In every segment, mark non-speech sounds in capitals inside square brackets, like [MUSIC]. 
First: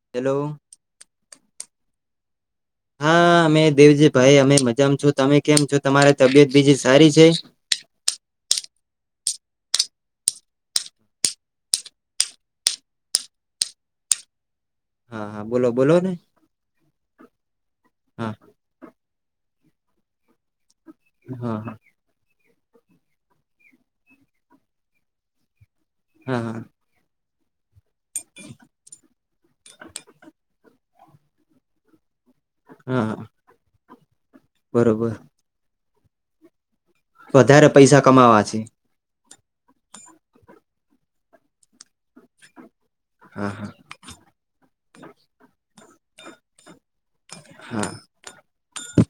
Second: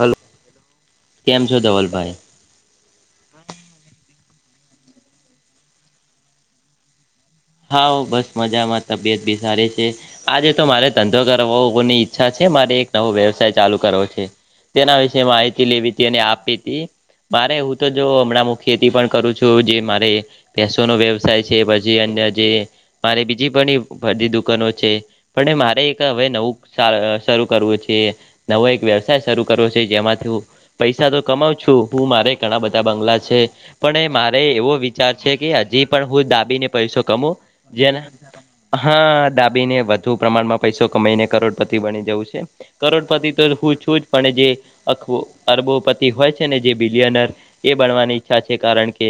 Hello hello. કેમ છો ધવલભાઈ? હા, અમે દેવજી ભાઈ અમે મજામાં છું તમે કેમ છો તમારે તબિયત બીજી સારી છે? હા હુ બસ મજામાં તબિયત બી સારી છે. આજે તો મારે ધંધો કરોવોવની ઈચ્છા છે મારે એક નવો વ્યવસાય ચાલુ કરવો છે. તેના વિશે હા હા માહિતી બોલો લેવી બોલો તી ને અને આપી તી. મારે હું તો જો હા હમણાં હું ખેતી પણ કરું છું જે મારે, પેસોનો વ્યવસાય છે હા હા પછી જે અન્ય જે મારે બીજી પણી બધી દુકાનો છે, પણ મારે એક હવે હા નવું હા ચાઅ શરૂ કરવું છે, નવો એક વ્યવસાય શરૂ કરવું છે જેમાંથી હું પૈસા તો કમાવ છું હું મારે ઘણા બધા હા બંગલા હા છે. પણે મારે એવો વિચાર બરોબર છે કે હજી પણ હું ડાબીને પૈસો કમો, વધારે જેને પૈસા કમાવા છે અં હા ડાબીને વધુ પ્રમાણમાં પૈસો કમાઈને કરોડપતિ બની જવું છે. કરોડપતિ તો હા હા હું છું જ પણ જે આખું અરબો પત તી હોય છે ને જે બિલ્યેનર એ હા બનવાની ઈછા છે કારણ કે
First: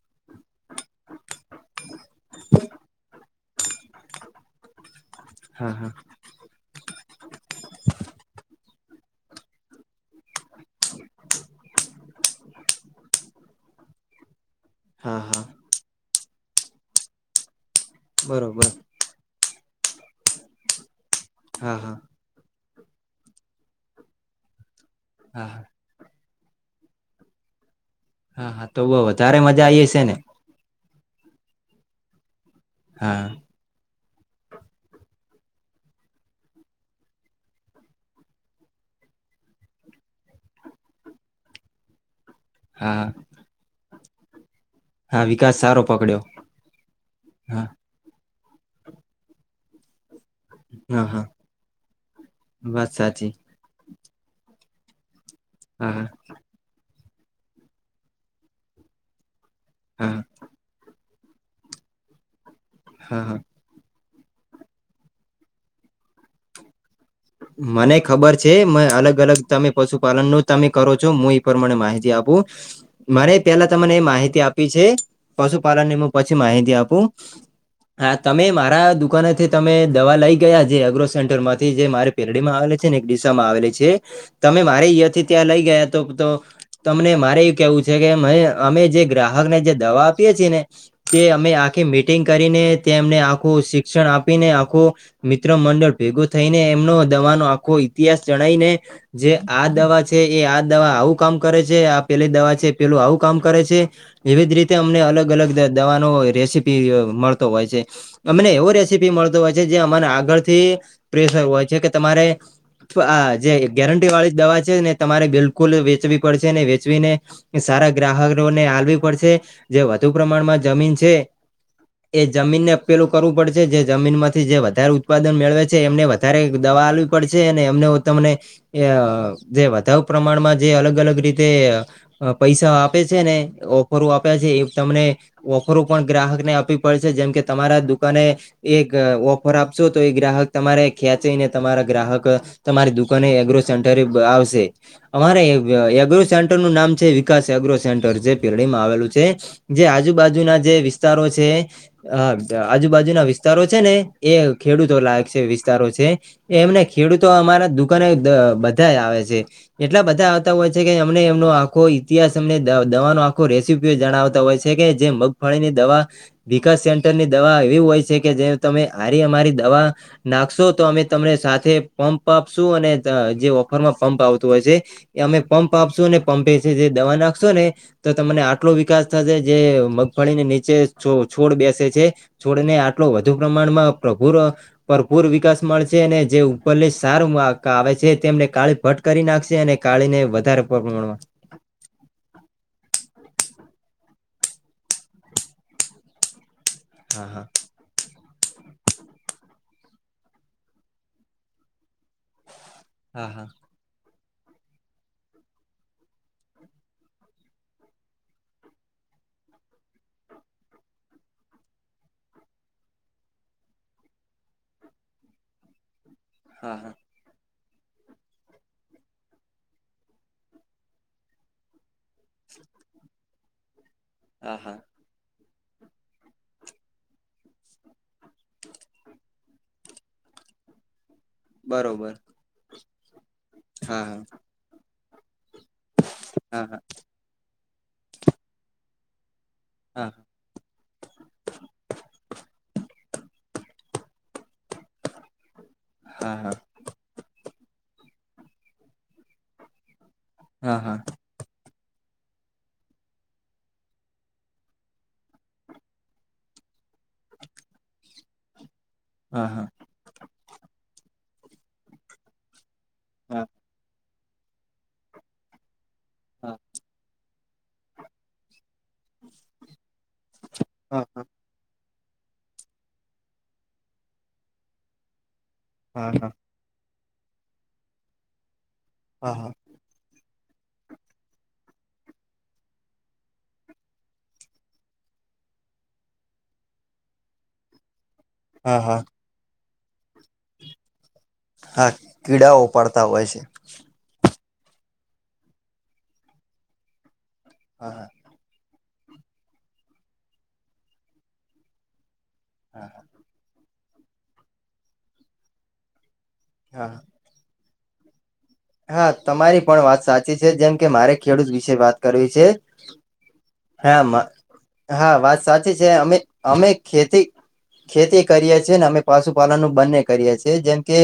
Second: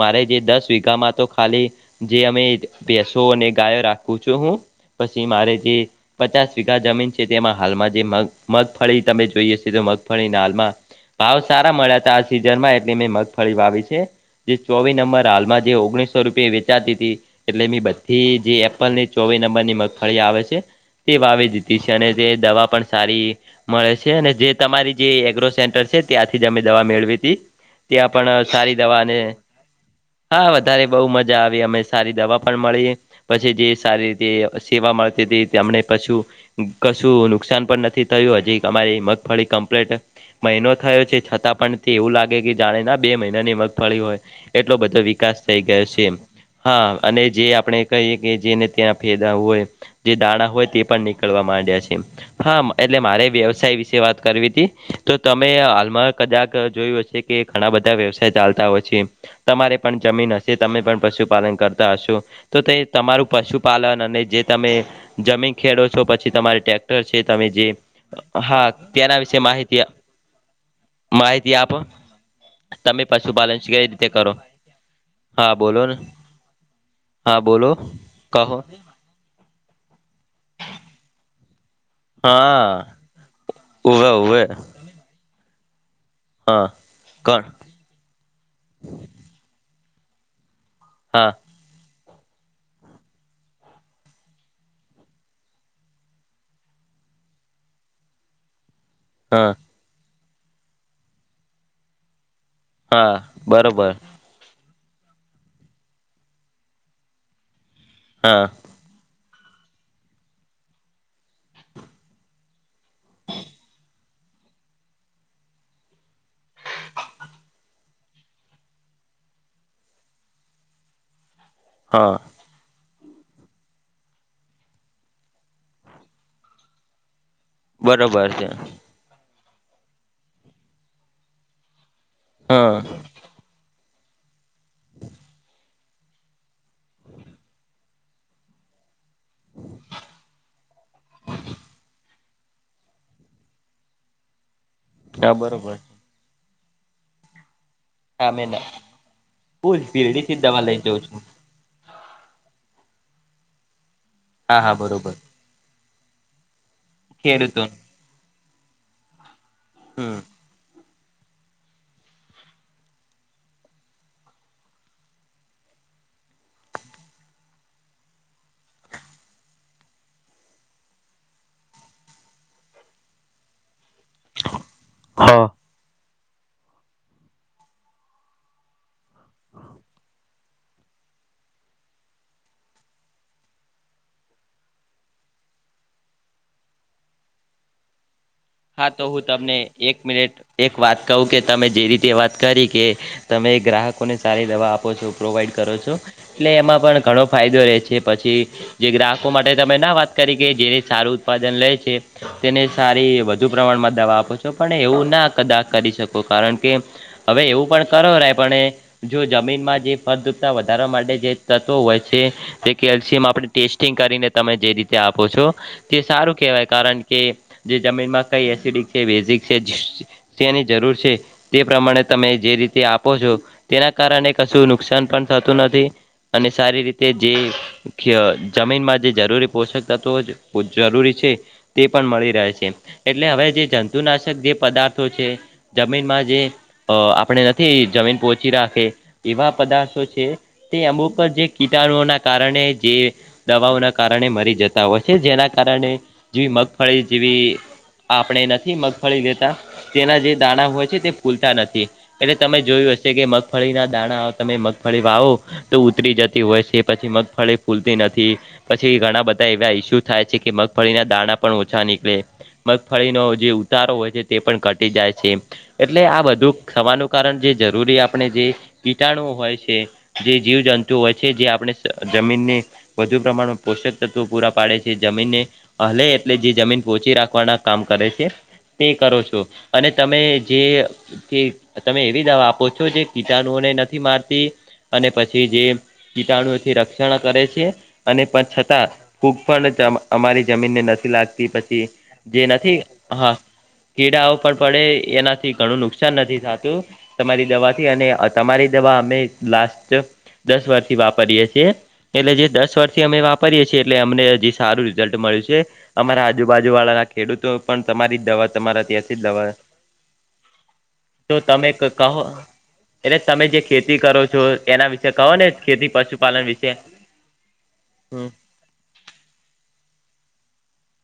મારે જે દસ વીઘામાં તો ખાલી જે અમે બેસો અને ગાયો રાખું છું હું, પછી મારે જે હા હા પચાસ વીઘા જમીન છે, તેમાં હાલમાં જે મગ મગફળી તમે જોઈએ સિ તો મગફળીના હાલમાં ભાવ સારા મળ્યા તા આ સિઝનમાં એટલે મેં મગફળી વાવી છે, જે ચોવી હા નંબર હા હાલમાં જે ઓગણીસો રૂપે વેચાતી તી એટલે બધી જે બરોબર એપલ ની ચોવી નંબરની મગફળી આવે છે, તે વાવી હા દીધી છે હા અને જે દવા પણ સારી મરે છે, અને જે તમારી જે એગ્રો હા હા સેન્ટર છે ત્યાંથી જ અમે દવા મેળવી તી ત્યાં પણ હા હા સારી તો બહુ દવા અને વધારે મજા આઈ હશે ને હા વધારે બો મજા આવી અમે સારી દવા પણ મળી, હા પછી જે સારી તે સેવા મળતી તે અમને પશુ કશું નુકસાન પણ નથી થયું હજી અમારી મગફળી કમ્પ્લેટ મૈનો થયો છે છતાં પણ તે, એવું લાગે કે જાણે ના હા બે મૈના ની મગફળી હોય એટલો બધો હા વિકાસ થઈ સારો ગયો છે એમ પકડ્યો હા અને જે હા આપણે કૈયે કે જેને ત્યાં ફેદા હોય, જે દાણા હોય તે હા પણ હા નીકળવા માંડ્યા છે, હા વાત એટલે મારે સાચી વ્યવસાય વિશે વાત કરવી તી તો તમે હા હા હાલમાં કદાક જોયું હશે કે ઘણા બધા વ્યવસાય ચાલતા હોય છે એમ તમારે પણ હા જમીન અશે, તમે પણ પશુપાલન કરતા અશો તો તે હા તમારું હા પશુ પાલન અને જે તમે જમીન ખેડો છો પછી તમારે ટેક મને ખબર છે મે અલગ તેના વિશે અલગ તમે માહિતી પશુપાલન નું તમે કરો છો મુું માહિતી પર માણે આપો માહિતી આપો, તમે મારે પશુપાલન પેલા કેવી તમને એ રીતે કરો માહિતી આપી છે હા બોલો પશુપાલનને ને મુ પજ ચી માહિતી આપુ, હા બોલો હા તમે કહો મારા દુકાને થી તમે દવા લઈ ગયા જે અગ્રો સેન્ટરમાંથી જે મારે પેરડી માં આવેલું હા છે ને એક દિશામાં આવેલી છે, ઉવે ઉવે તમે મારે અંયા થી ત્યાં લઈ ગયા તો તો હા તમને મારે કોણ એ કેવું છે કે મેં અમે જે ગ્રાહકને જે દવા આપીએ છી ને તે હા અમે આખી મીટિંગ કરીને તેમને આખું શિક્ષણ આપીને આખું મિત્ર મંડળ ભેગું થઈને એમનું દવાનો આખો ઈતિહાસ જણાઈ ને જે હા આ દવા તે એ આ દવા આવું કામ કરે છે, આ પેલી દવા છે પેલું હા આવું કામ કરે છે બરોબર વિવિધ રીતે અમને અલગ અલગ દ દવાનો રેસીપી અ મળતો હોય છે, હા અમને એવો રેસ થીપી મળતો હોય છે જે અમને આગળથી પ્રેસ હોય છે કે તમારે થ્વ આ જે ગેરંટી વાળી જ દવા છે, ને તમારે બિલકુલ વેચવી પડશે ને વેચવીને સારા ગ્રાહરોને હાલવી પડશે, જે વધુ પ્રમાણમાં જમીન છે હા. જમીન ને પેલું કરવું પડશે, જે જમીન માંથી જે વધારે ઉત્પાદન મેળવે છે એમને વધારે દવા હાલવી પડશે, અને એમને હું બરોબર તમને છે ઈ અ જે વધાવ પ્રમાણમાં જે અલગ અલગ રીતે અ પૈસા હા આપે જ છે ને ઓફરો આપ્યા છે એ તમને ઓફરો પણ ગ્રાહક ને આપવી પડશે, જેમ કે તમારા દુકાને એક ઓફર આપશો તો એ ગ્રાહક તમારે ખ્યાત જઈને તમારા ગ્રાહક તમારી દુકને એગ્રો સેન્ટર આવશે હા અમારે બરોબર એગ્ર સેન્ટર નું નામ છે વિકાસ એગ્રો સેન્ટર હા જે મેં ના પેરડીમાં આવેલું છે ફૂલ જે શીરડી થી જ આજુબાજુના દવા જે લઈ જઉં છું વિસ્તારો છે હા આજુબાજુ ના વિસ્તારો છે ને એ હા હા ખેડૂતો બરોબર લાયક છે વિસ્તારો છે એમને ખેડૂતો અમારા દુકાને બધા આવે છે એટલા હમ બધા હોય છે કે અમને એમનો આખો ઇતિહાસ અમને દવાનો આખો રેસીપી જણાવતા હોય છે કે જે મ ગફળી ને દવા વિકાસ સેન્ટરની દવા એવી હોય છે કે જે તમે આરી અમારી દવા નાખશો તો અમે તમને સાથે પંપ આપશું અને જે ઓફરમાં પંપ આવતું હોય છે એ અમે હા પંપ આપશો ને પંપે છે જે દવા નાખશો ને તો તમને આટલો વિકાસ થશે જે મગફળીને નીચે છોડ બેસે છે છોડને આટલો વધુ પ્રમાણમાં પ્રભુ ભરપૂર વિકાસ મળશે ને જે ઉપર ની સારંક આવે છે તેમને કાળી હા ભટ્ટ તો હું કરી તમને નાખશે અને એક કાળીને મિનિટ વધારે એક વાત પ્રમાણ કહું કે તમે જે રીતે વાત કરી કે તમે ગ્રાહકોને સારી દવા આપો છો પ્રોવાઈડ કરો છો એટલે એમાં પણ ઘણો હા હા ફાયદો રહેે છે પછી જે ગ્રાહકો માટે તમે ના વાત કરી કે જેને સારું ઉત્પાદન લે છે તેને સારી વધુ હા દવા આપો છો પણ એવું ના કદાચ કરી શકો કારણ કે હવે એવું પણ કરો ર પણ એ જો જમીનમાં જે ફળદ્રપતા વધાર વા માટે તત્વ હોય છે જે કેલ્શિયમ આપણે ટેસ્ટિંગ કરીને તમે જે રીતે આપો છો તે સારું કહેવાય હા હા હા કારણ કે જે જમીનમાં કઈ એસિડિક છે વેઝિક છે ની જરૂર છે તે પ્રમાણે તમે જે રીતે આપો છો તેના કારણે હા કશું હા નુકસાન પણ થતું નથી અને સારી રીતે જે જમીનમાં જે જરૂરી પોષક તત્વ જ જરૂરી છે તે પણ બરોબર મળી રહે છે એટલે હવે જે હા હા જંતુનાશક જે પદાર્થો છે જમીનમાં જે હા અ આપણે નથી જમીન પહોચી રાખે એવા પદાર્થો હા છે તે અમુક જે કીટણુના કારણે જે દવાઓના કારણે મરી જતા હોય છે જેના કારણે હા જેવી હા હા મગફળી જેવી આપણે નથી મગફળી લેતા તેના જે દાણા હા હોય હા હા હા છે તે ફૂલતા નથી એટલે તમે જોયું હશે કે મગફળી ના દાણા તમે મગફળી વાવો તો ઉતરી જતી હોય છે પછી મગફળી ફૂલતી નથી પછી ઘણા હા હા હા બધા હા હા હા એવા ઇસ્યુ થાય છે કે મગફળીના દાણા પણ ઓછા નીકળે ફળીનો જે ઉતારો હોય છે તે પણ ઘટી જાય છે એટલે આ બધું થવાનું કારણ જે જરૂરી આપણે જે કીટાણુ હોય છે જે જીવજંતુઓ હોય છે જે આપણે જમીનને વધુ પ્માણ પોષક તત્વો પૂરા પાડે છે જમીનને હલે એટલે જે જમીન પોહોચી રાખવાના કામ કરે છે તે કરો હા છો અને તમે જે તમે એવી દવા આપો છો જે કીટણુઓને નથી મારતી અને પછી જે કીતાણુથી રક્ષણ કરે છે અને પણ હા છતાં હા કોુક પણ અમારી જમીન ને નથી લાગતી પછી હા જે ના કીડાઓ થી પડતા હોય હા છે કીડાઓ પણ પડે એનાથી ઘણું નુકસાન નથી થતું તમારી દવાથી હા હા અને તમારી દવા અમે લાસ્ટ દસ વર્ષથી વાપરીએ છીએ એટલે જે દસ હા વર્ષથી અમે વાપરીએે છીએ એટલે અમને જે સારું રિઝલ્ટ મળ્યું છે અમારા આજુબાજુ હા વાળા ના ખેડૂતો પણ તમારી દવા તમારા હા ત્યાંથી જ દવા તમારી પણ વાત સાચી છે જેમ કે મારે તો ખેડૂત તમે વિશે કહો વાત કરવી છે. એટલે તમે જે ખેતી કરો હા છો એના વિશે હા કહો વાત ને સાચી છે ખેતી અમે પશુપાલન અમે વિશે ખેતી, ખેતી હમ કરીએ છીએને અમે, પશુપાલનું બંને કરીએ છીએ જેમ કે,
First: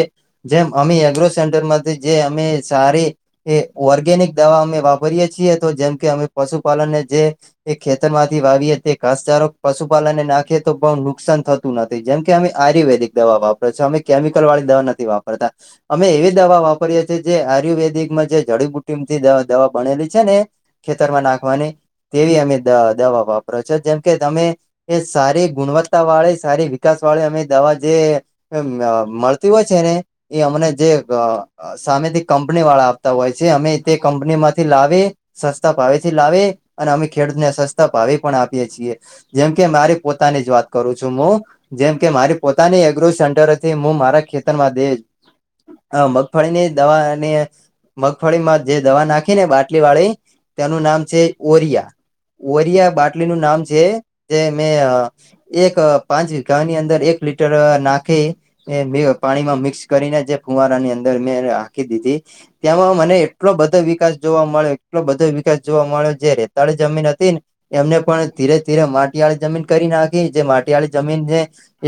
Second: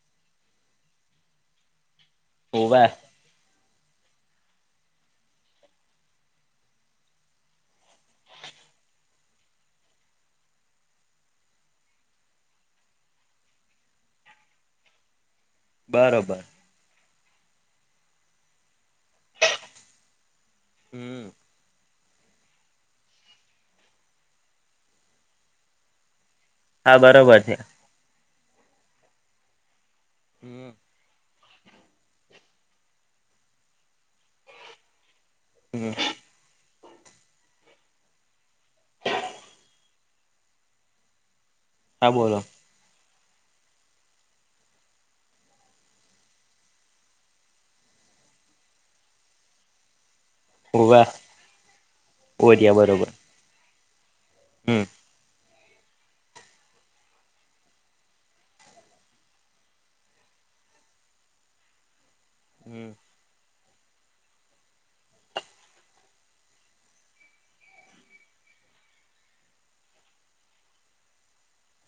જેમ અમે એગ્રો સેન્ટરમાંથી જે મે હોવે સારી. એ ઓર્ગેનિક દવા અમે વાપરીએે છીએ, તો જેમ કે અમે પશુપાલનને જે એ ખેતરમાંથી વાવીએ તે ઘાસચારો પશુપાલનને નાખે તો પણ નુકસાન થ તું નથી, જેમ કે અમે આયુર્વેદિક દવા વાપરી છે, અમે કેમિકલવાળી દવા નથી વાપ પરતા અમે એવી બરોબર દવા વાપરીએ જે-જે આયુર્વેદિકમાં જે જડીબુટીમથી દવા-દવા બનેલી છે ને, ખેતરમાં હમ નાખવાની. તેવી અમે દવા-દવા વાપરો છો, જેમકે તમે એ સારી ગુણવત્ત તા વાળી સારી હા વિકાસવાળી બરોબર અમે છે દવા જે અ-મળતી હોય છે ને. એ અમને હમ જે ગ-અ સામેથી કંપનીવાળા આપતા હોય છે, અમે તે કંપનીમાંથી લાવી સસ્તા ભાવેથી લાવી. અને અમે ખેડૂતને સસ્તા ભાવે પણ આપીએ છીએ, જેમ કે મારી પોતાની જ વાત કરું છું હું જેમ કે હા મારી બોલો પોતાની એગ્રો સેન્ટર હતી હું મારા ખેતરમાંથી, દે આ મગ ફળીની દવા અને મગફળીમાં જે દવા નાખી ને બાટલીવાળી. તેનું હોવે નામ છે ઓરિયા, ઓરિયા બાટલી નું નામ છે, તે મેં હમ અ એક પાંચ વીઘાની અંદર એક લીટર નાખી એ મેં પાણીમાં મિક્સ કરીને જે ફુવારાની અંદર મેં એને આખી દીધી, હમ ત્યામાં મને એટલો બધો વિકાસ જોવા મળે, એટલો બધો વિકાસ જોવા મળે, જે રેતાળ જમીન અતી ને એમને પણ ધીરે-ધીરે માટીઆળી જમીન કરી નાખી, જે માટીઆળી જમીન છે.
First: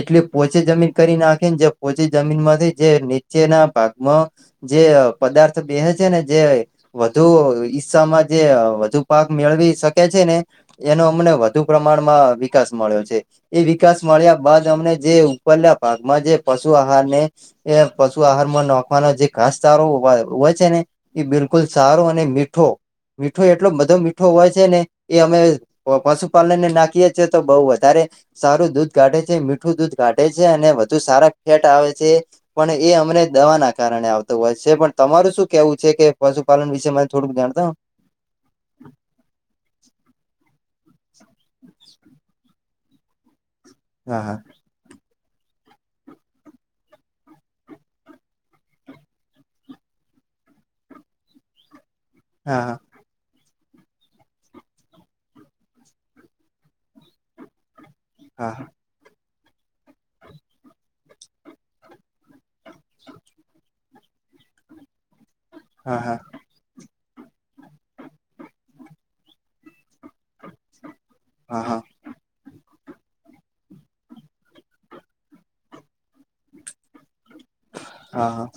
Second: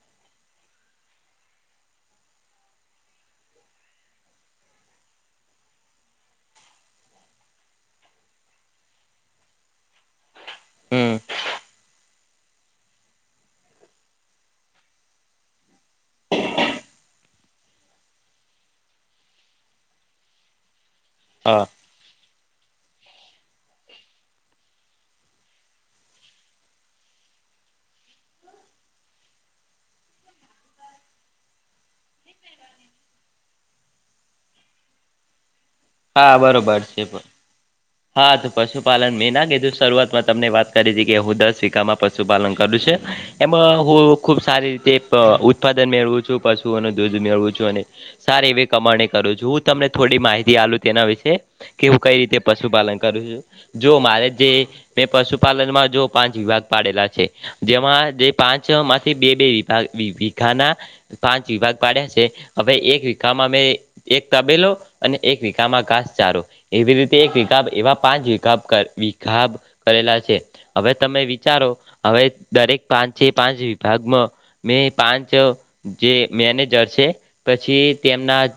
એટલી પોચી જમીન કરી નાખી, ને જે પોચી જમીનમાંથી જે નીચેના ભાગ મ જે અ પદાર્થ બેહે છે ને જે વધુ ઈસ્સામાં જે અ વધુ પાક મેળવી શકે છે, ને એનો હમ અમને વ ધુ પ્રમાણમાં વિકાસ મળ્યો છે. એ વિકાસ મળ્યા બાદ, અમને જે ઉપરના ભાગમાં જે પશુ આહારને એ પશુ આહારમાં નોખવાનો જે ઘાસચારો હોય-હોય છે ને ઈ બિલકુલ હા સારો અને મીઠો, મીઠો એટલો બધો મીઠો હોય છે ને, એ અમે તો પશુપાલનને નાખીએ છીએ તો બહુ વધારે સારું દૂધ કાઢે છે, મીઠું દૂધ કાઢે છે અને વધુ સારા ફેટ આવે છે. પણ એ અમને દવા નાખ કારણે આવતા હોય છે, પણ તમારું શું કેવું છે કે હા પશુપાલન બરોબર વિશે મને છે. થોડુંક જાણતા હો? હા, તો પશુપાલન મેં ના કીધું શરૂઆતમાં તમને વાત કરી તી કે, હું દસ વિઘામાં પશુપાલન કર્યું છે. એમાં હું હા ખૂબ સારી રીતે પ-ઉત્પાદન મેળવું છું, પશુઓનું દૂધ મેળવું છું અને સારી એવી કમાણી કરું છું, હું તમને થોડી માહિતી હાલું તેના વિશે, કે હું કઈ રીતે હા પશુપાલન કર્યું છે જો મારે જે મે પશુપાલનમાં જો પાંચ વિભાગ પાડેલા છે. જેમાં જે હા પાંચમાંથી બે બે વિભાગ વિ વિઘાનાં પાંચ વિભાગ પાડ્યા છે, અવે એક વિઘામાં મે એક તબેલો અને એક વિઘામાં હા હા હા ઘાસચારો એવી રીત તે એક વિઘાબ એવા પાંચ વિઘાબ કરે વિઘાબ કરેલા છે, અવે તમે હા હા વિચારો હા અવે દરેક પાંચે-પાંચ વિભાગમાં મેં પાંચ જે મેનેજર છે. પછી હા તેમના હા જ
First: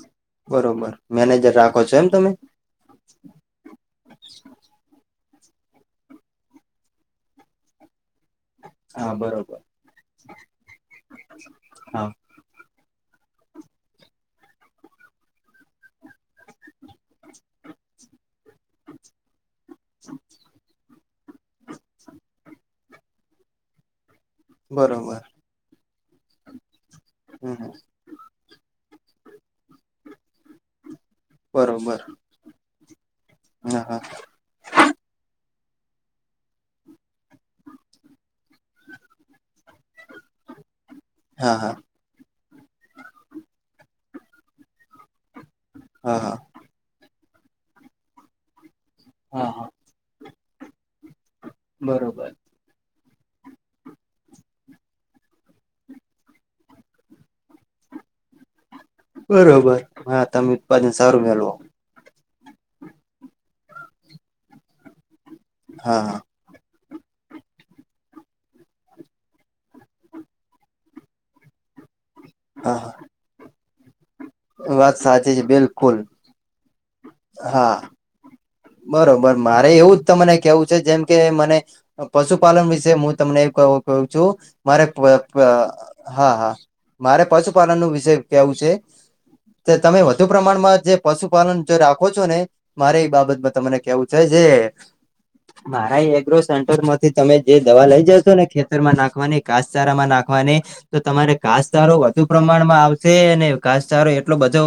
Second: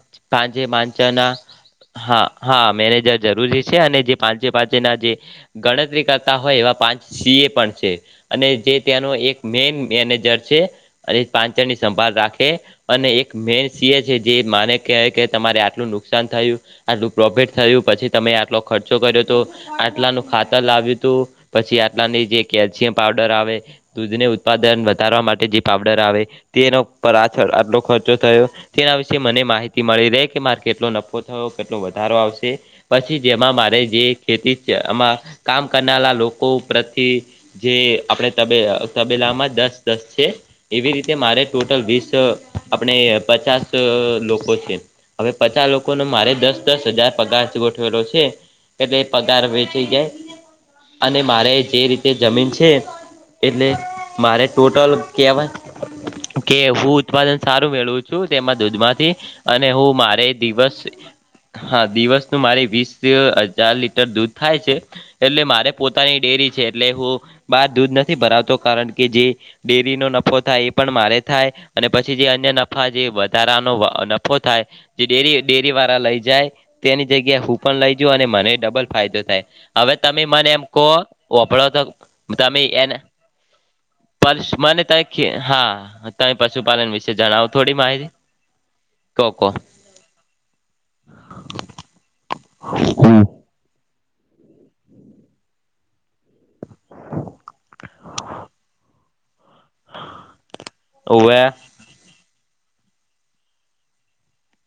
બરોબર પાચે-પાંચના, મેનેજર રાખો છો એમ હા, તમે હા, મેનેજર જરૂરી છે, અને તે પાંચે-પાંચના જે ગણતરી કરતા હોય એવા પાંચ સી. એ. પણ છે. અને જે ત્યાંનો હા એક બરોબર મેન મેનેજર છે, અને પાંચ જણની હા સંભાળ રા કે અને એક મેન સી. એ. છે, જે માને કેહે કે તમારે આટલું નુકસાન થયું. આટલું પ્રોફિટ થયું પછી તમે આટલો ખર્ચો કર્યો હતો, આટલાનું ખાતર લાવ્યું હતું, પછી આટલાની જે કેલ્શિયમ પાવડર આવે, દૂધને ઉત્પાદન બરોબર વધારવા માટે જે પાવડર આવે, તેનો પર આ હમ આટલો ખર્ચો થયો તેના વિશે મને માહિતી મળી રહે કે મા કેટલો ન થયો કેટલો બરોબર વધારો આવશે, પછી જેમાં મારે હા હા જે તેથી છે એમાં કામ કરનારા લોકો પ્રત્યે જે આપણે, તબે તબેલામાં દસ દસ છે એવી રીતે મારે હા હા ટોટલ વીસ, આપણે પચાસ લોકો છે હવે પચાસ લોકો ને હા મારે હા દસ, દસ હજાર પગાર ગોઠવેલો છે એટલે પગાર હા હા વેચાય જાય. અને મારે જે રીતે બરોબર જમીન છે. એટલે મારે ટોટલ કેવાય. કે હું ઉત્પાદન સારું મેળવું છું તેમાં દૂધ માંથી. અને બરોબર હું હા મારે તમે દિવસ, ઉત્પાદન સારું મેળવો હા દિવસનું મારી વીસ હજાર લીટર દૂધ થાય છે. એટલે મારે હા પોતાની હા ડેરી છે. એટલે હું બહાર દૂધ નથી ભરાવતો કારણ કે જે ડેરીનો નફો થાય એ પણ મારે થાય. અને પછી જે અન્ય નફા હા જે વધારાનો નફો થાય વાત જે સાચી ડેરી છે ડેરી બિલકુલ વાળા લઈ જાય. જગ્યા હું હા પણ લઈ. જઉં અને મને ડબલ ફાયદો બરોબર થાય મારે હવે એવું જ તમે તને મને એમ કેવું છે કહો જેમ કે મને, વપડો તો તમે પશુપાલન વિશે એને હું તમને એવું ક કું છું પલ્સ મારે મને ત પ પ હા હા તમે હા, પશુપાલન વિશે મારે પશુપાલન નું વિષય કેવું છે. કોકો, તો તમે વધુ પ્રમાણમાં જે પશુપાલન જો રાખો છો ને મારે એ બાબત મ તમને કેવું છે જે, [INAUDIBLE] મારા એગ્રો સેન્ટર માંથી તમે જે દવા લઇ જશો ને ખેતરમાં નાખવાની, ઘાસચારામાં નાખવાની. તો તમારે ઓવે. ઘાસચારો વધુ પ્રમાણમાં આવશે અને ઘાસચારો એટલો બધો,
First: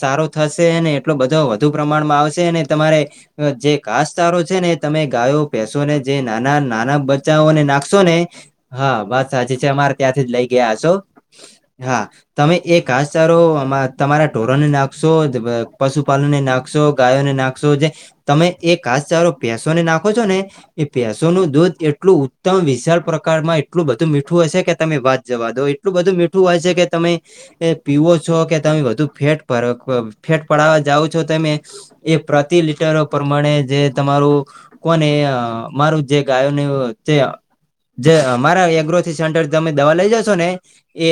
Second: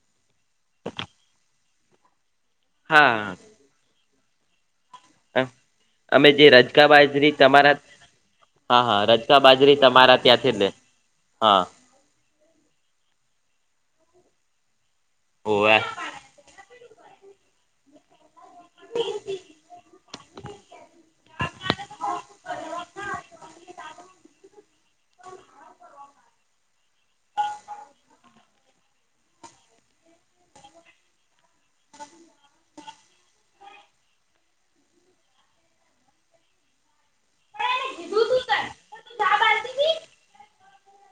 સારો થશે ને એટલો બધો વધુ પ્રમાણમાં આવશે ને, તમારે હા જે ઘાસ ચારો છે ને તમે, ગાયો ભેસો ને જે અમે નાના રજકા નાના બાજરી બચ્ચાઓને તમારા નાખશો ને હા વાત. રજકા જે છે બાજરી અમારે તમારા ત્યાંથી જ લઈ લે ગયા હસો. હા તમે એ ઘાસચારો તમારા ઢોરો ને નાખશો હોવે પશુ, પાનને નાખશો ગાયોને નાખશો જે તમે એ ઘાસચારો ભેંસોને નાખો છો ને, એ ભેંસોનું દૂધ એટલું ઉત્તમ વિશાળ પ્રકારમાં એટલું બધું મીઠું હશે કે તમે વાત જવા દો. એટલું બધું મીઠું હોય છે કે તમે, એ પીવો છો કે તમે વધુ ફેટ ફેટ પડાવવા જાવ છો તમે, એ પ્રતિ લીટર, પ્રમાણે જે તમારું કોને મારું જે ગાયોને જે, જે અમારા એગ્રોથી સેન્ટર તમે દવા લઈ જશો ને એ,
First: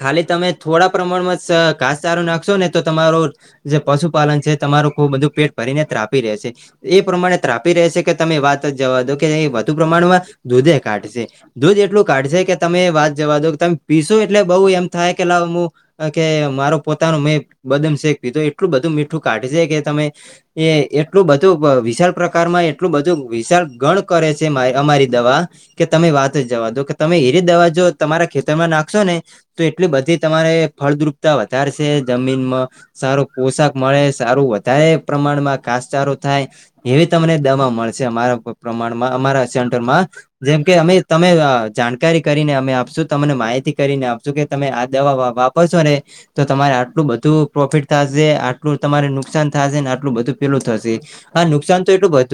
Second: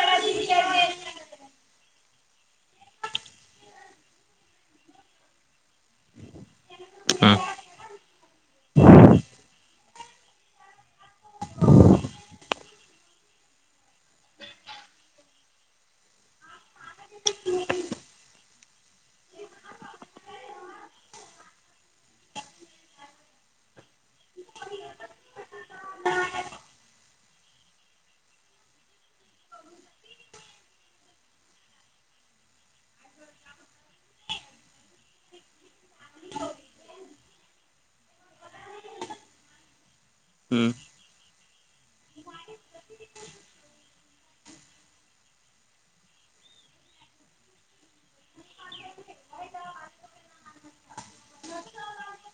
ખાલી તમે થોડા પ્રમાણમાં ઘાસચારો નાખશો ને તો તમારું, જે પશુપાલન છે તમારું ખુ બધું પેટ, ભરીને ધ્રાપી રહે છે એ પ્રમાણે ધ્રાપી રહે છે કે તમે વાત જ જવા દો કે વધુ પ્રમાણમાં, દૂધે કાઢશે દૂધ એટલું કાઢશે કે તમે વાત જવા દો કે તમે, પીસું એટલે બઉુ એમ થાય કે લું કે મારો પોતાનો મેં બદામ શેખ, પિધું એટલું બધું મીઠું કાઢ છે કે તમે, એ એટલું બધું વિશાળ પ્રકારમાં એટલું બધું વિશાળ ગણ, કરે છે અમારી દવા કે તમે વાત જ જવા દો કે તમે હીરે દવા જો, તમારા ખેતરમાં નાખશો ને, તો એટલી બધી તમારે ફળદ્રુપ વધારસે છ જમીનમાં, સારું પોશાક મળે સારું વધારે પ્રમાણમાં ઘાસચારો થાય એવી તમને દવા મળશે અમારા પ્રમાણમાં અમારા સેન્ટરમાં. જેમ હમ કે અમે તમે જાણકારી કરીને અમે આપશું તમને માહિતી કરીને આપશું કે તમે આ દવા વાપરશો ને. તો તમારે આટલું બધું પ્રોફિટ થશે આટલું તમારે નુકસાન થશે ને આ એટલું બધું પેલું થશે, અન નુકસાન તો એટલું બધું